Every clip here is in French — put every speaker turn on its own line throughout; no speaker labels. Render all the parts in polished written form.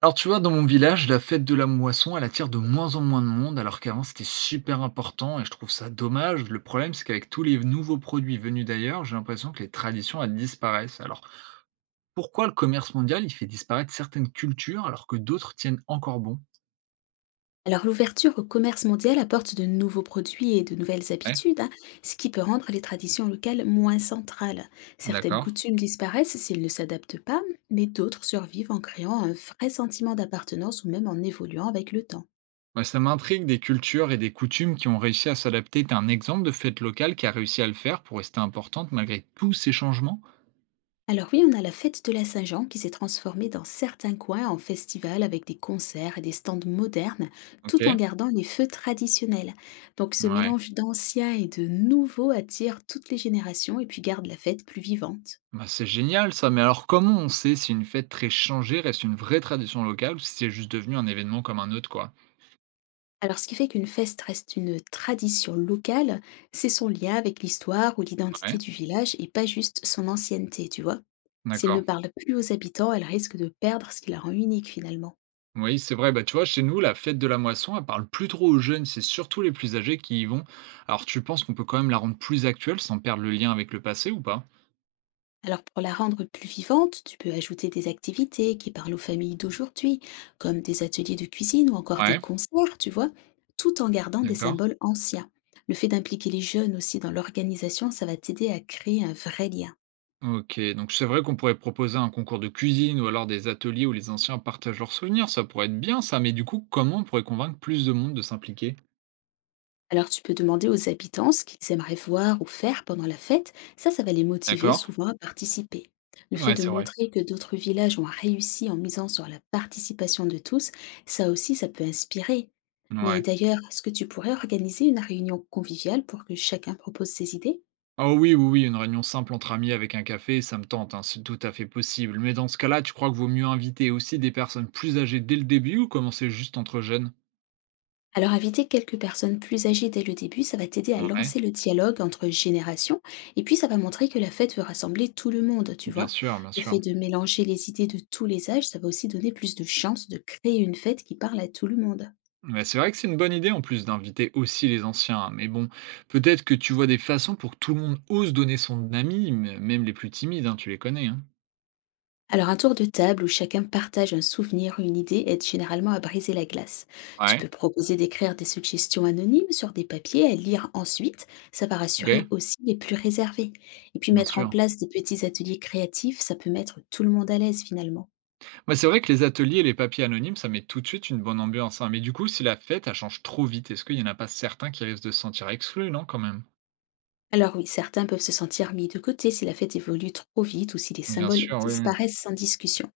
Alors tu vois, dans mon village, la fête de la moisson, elle attire de moins en moins de monde, alors qu'avant c'était super important et je trouve ça dommage. Le problème, c'est qu'avec tous les nouveaux produits venus d'ailleurs, j'ai l'impression que les traditions, elles disparaissent. Alors pourquoi le commerce mondial, il fait disparaître certaines cultures alors que d'autres tiennent encore bon?
Alors l'ouverture au commerce mondial apporte de nouveaux produits et de nouvelles
Ouais,
habitudes, hein, ce qui peut rendre les traditions locales moins centrales. Certaines
d'accord.
coutumes disparaissent s'ils ne s'adaptent pas, mais d'autres survivent en créant un vrai sentiment d'appartenance ou même en évoluant avec le temps.
Bah, ça m'intrigue des cultures et des coutumes qui ont réussi à s'adapter. T'as un exemple de fête locale qui a réussi à le faire pour rester importante malgré tous ces changements?
Alors oui, on a la fête de la Saint-Jean qui s'est transformée dans certains coins en festival avec des concerts et des stands modernes, tout en
Ok,
gardant les feux traditionnels. Donc ce
ouais.
mélange d'anciens et de nouveaux attire toutes les générations et puis garde la fête plus vivante.
Bah, c'est génial ça, mais alors comment on sait si une fête très changée reste une vraie tradition locale ou si c'est juste devenu un événement comme un autre, quoi?
Alors, ce qui fait qu'une feste reste une tradition locale, c'est son lien avec l'histoire ou
Ouais,
l'identité du village et pas juste son ancienneté, tu vois. S'il ne
d'accord.
parle plus aux habitants, elle risque de perdre ce qui la rend unique finalement.
Oui, c'est vrai, bah tu vois, chez nous, la fête de la moisson, elle parle plus trop aux jeunes, c'est surtout les plus âgés qui y vont. Alors tu penses qu'on peut quand même la rendre plus actuelle sans perdre le lien avec le passé ou pas?
Alors, pour la rendre plus vivante, tu peux ajouter des activités qui parlent aux familles d'aujourd'hui, comme des ateliers de cuisine ou encore des
Ouais,
concerts, tu vois, tout en gardant des
d'accord.
symboles anciens. Le fait d'impliquer les jeunes aussi dans l'organisation, ça va t'aider à créer un vrai lien.
Ok, donc c'est vrai qu'on pourrait proposer un concours de cuisine ou alors des ateliers où les anciens partagent leurs souvenirs, ça pourrait être bien ça, mais du coup, comment on pourrait convaincre plus de monde de s'impliquer?
Alors tu peux demander aux habitants ce qu'ils aimeraient voir ou faire pendant la fête, ça va les motiver
D'accord?
souvent à participer. Le fait
Ouais,
de
c'est vrai.
montrer que d'autres villages ont réussi en misant sur la participation de tous, ça aussi ça peut inspirer. Mais
Ouais.
d'ailleurs, est-ce que tu pourrais organiser une réunion conviviale pour que chacun propose ses idées?
Ah oui, oui, oui, une réunion simple entre amis avec un café, ça me tente, hein, c'est tout à fait possible. Mais dans ce cas-là, tu crois qu'il vaut mieux inviter aussi des personnes plus âgées dès le début ou commencer juste entre jeunes?
Alors, inviter quelques personnes plus âgées dès le début, ça va t'aider à
Ouais,
lancer le dialogue entre générations, et puis ça va montrer que la fête veut rassembler tout le monde, tu
bien
vois.
sûr, bien
Le
sûr.
fait de mélanger les idées de tous les âges, ça va aussi donner plus de chances de créer une fête qui parle à tout le monde.
Mais c'est vrai que c'est une bonne idée en plus d'inviter aussi les anciens, hein. Mais bon, peut-être que tu vois des façons pour que tout le monde ose donner son ami, même les plus timides, hein, tu les connais, hein.
Alors un tour de table où chacun partage un souvenir ou une idée aide généralement à briser la glace. Tu
Ouais,
peux proposer d'écrire des suggestions anonymes sur des papiers à lire ensuite, ça va
ok,
rassurer aussi les plus réservés. Et puis
bien
mettre en
sûr.
place des petits ateliers créatifs, ça peut mettre tout le monde à l'aise finalement.
Moi, c'est vrai que les ateliers et les papiers anonymes, ça met tout de suite une bonne ambiance, hein. Mais du coup, si la fête, elle change trop vite, est-ce qu'il n'y en a pas certains qui risquent de se sentir exclus, non, quand même?
Alors oui, certains peuvent se sentir mis de côté si la fête évolue trop vite ou si les
Bien
symboles
sûr, oui, oui.
disparaissent sans discussion.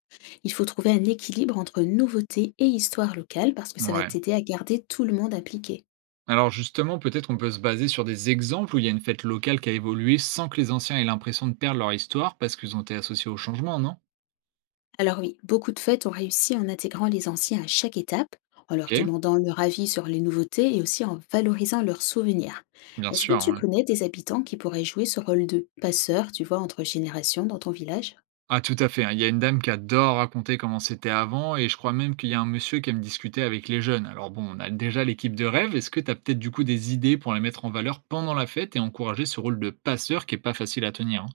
Il faut trouver un équilibre entre nouveauté et histoire locale parce que ça va
Ouais.
t'aider à garder tout le monde impliqué.
Alors justement, peut-être on peut se baser sur des exemples où il y a une fête locale qui a évolué sans que les anciens aient l'impression de perdre leur histoire parce qu'ils ont été associés au changement, non?
Alors oui, beaucoup de fêtes ont réussi en intégrant les anciens à chaque étape, en leur
OK,
demandant leur avis sur les nouveautés et aussi en valorisant leurs souvenirs.
bien
Est-ce que
sûr,
tu
ouais.
connais des habitants qui pourraient jouer ce rôle de passeur, tu vois, entre générations dans ton village?
Ah tout à fait, hein, il y a une dame qui adore raconter comment c'était avant et je crois même qu'il y a un monsieur qui aime discuter avec les jeunes. Alors bon, on a déjà l'équipe de rêve, est-ce que tu as peut-être du coup des idées pour les mettre en valeur pendant la fête et encourager ce rôle de passeur qui est pas facile à tenir, hein?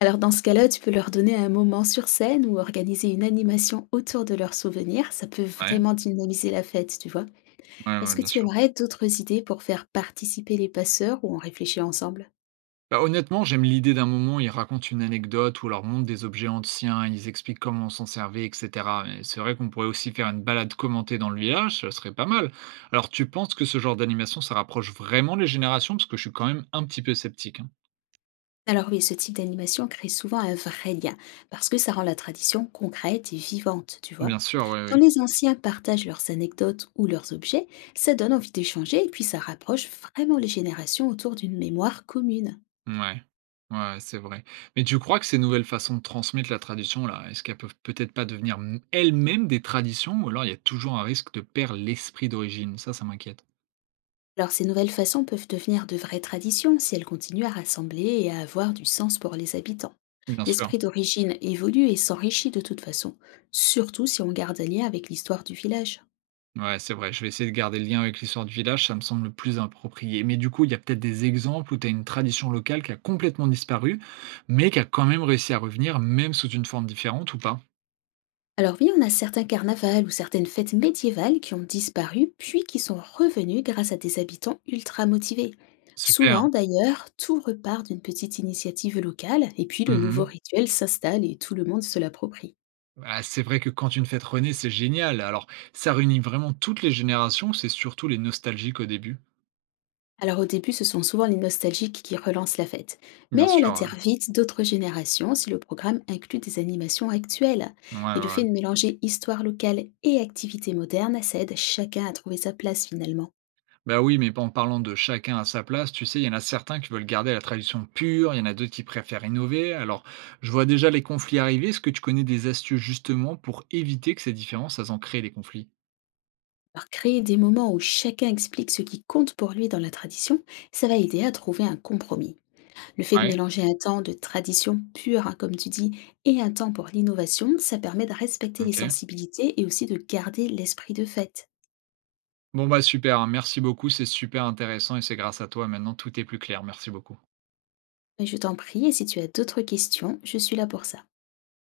Alors dans ce cas-là, tu peux leur donner un moment sur scène ou organiser une animation autour de leurs souvenirs. Ça peut
Ouais,
vraiment dynamiser la fête, tu vois.
ouais,
Est-ce
ouais,
que
bien
tu
sûr.
aimerais d'autres idées pour faire participer les passeurs ou en réfléchir ensemble?
Bah, honnêtement, j'aime l'idée d'un moment où ils racontent une anecdote, ou leur montrent des objets anciens, ils expliquent comment on s'en servait, etc. Mais c'est vrai qu'on pourrait aussi faire une balade commentée dans le village, ce serait pas mal. Alors, tu penses que ce genre d'animation, ça rapproche vraiment les générations? Parce que je suis quand même un petit peu sceptique, hein.
Alors oui, ce type d'animation crée souvent un vrai lien, parce que ça rend la tradition concrète et vivante, tu vois.
Bien sûr, oui,
Quand
oui.
les anciens partagent leurs anecdotes ou leurs objets, ça donne envie d'échanger et puis ça rapproche vraiment les générations autour d'une mémoire commune.
Ouais. Ouais, c'est vrai. Mais tu crois que ces nouvelles façons de transmettre la tradition, là, est-ce qu'elles peuvent peut-être pas devenir elles-mêmes des traditions, ou alors il y a toujours un risque de perdre l'esprit d'origine? Ça m'inquiète.
Alors ces nouvelles façons peuvent devenir de vraies traditions si elles continuent à rassembler et à avoir du sens pour les habitants.
Bien sûr.
L'esprit d'origine évolue et s'enrichit de toute façon, surtout si on garde un lien avec l'histoire du village.
Ouais, c'est vrai, je vais essayer de garder le lien avec l'histoire du village, ça me semble le plus approprié. Mais du coup, il y a peut-être des exemples où tu as une tradition locale qui a complètement disparu, mais qui a quand même réussi à revenir, même sous une forme différente ou pas?
Alors oui, on a certains carnavals ou certaines fêtes médiévales qui ont disparu, puis qui sont revenus grâce à des habitants ultra motivés.
Super.
Souvent d'ailleurs, tout repart d'une petite initiative locale, et puis le nouveau
Mmh.
rituel s'installe et tout le monde se l'approprie.
Ah, c'est vrai que quand une fête renaît, c'est génial. Alors, ça réunit vraiment toutes les générations, c'est surtout les nostalgiques au début?
Alors au début, ce sont souvent les nostalgiques qui relancent la fête,
Bien
mais elle
sûr, ouais.
atterre vite d'autres générations si le programme inclut des animations actuelles.
Ouais, ouais,
Et le
ouais.
fait de mélanger histoire locale et activités modernes, ça aide chacun à trouver sa place finalement.
Bah, oui, mais bon, en parlant de chacun à sa place, tu sais, il y en a certains qui veulent garder la tradition pure, il y en a d'autres qui préfèrent innover. Alors, je vois déjà les conflits arriver. Est-ce que tu connais des astuces justement pour éviter que ces différences, elles en créent des conflits?
Alors, créer des moments où chacun explique ce qui compte pour lui dans la tradition, ça va aider à trouver un compromis. Le fait de
Ouais,
mélanger un temps de tradition pure, hein, comme tu dis, et un temps pour l'innovation, ça permet de respecter les
ok.
sensibilités et aussi de garder l'esprit de fête.
Bon, bah super, hein, merci beaucoup, c'est super intéressant et c'est grâce à toi maintenant, tout est plus clair. Merci beaucoup.
Mais je t'en prie, et si tu as d'autres questions, je suis là pour ça.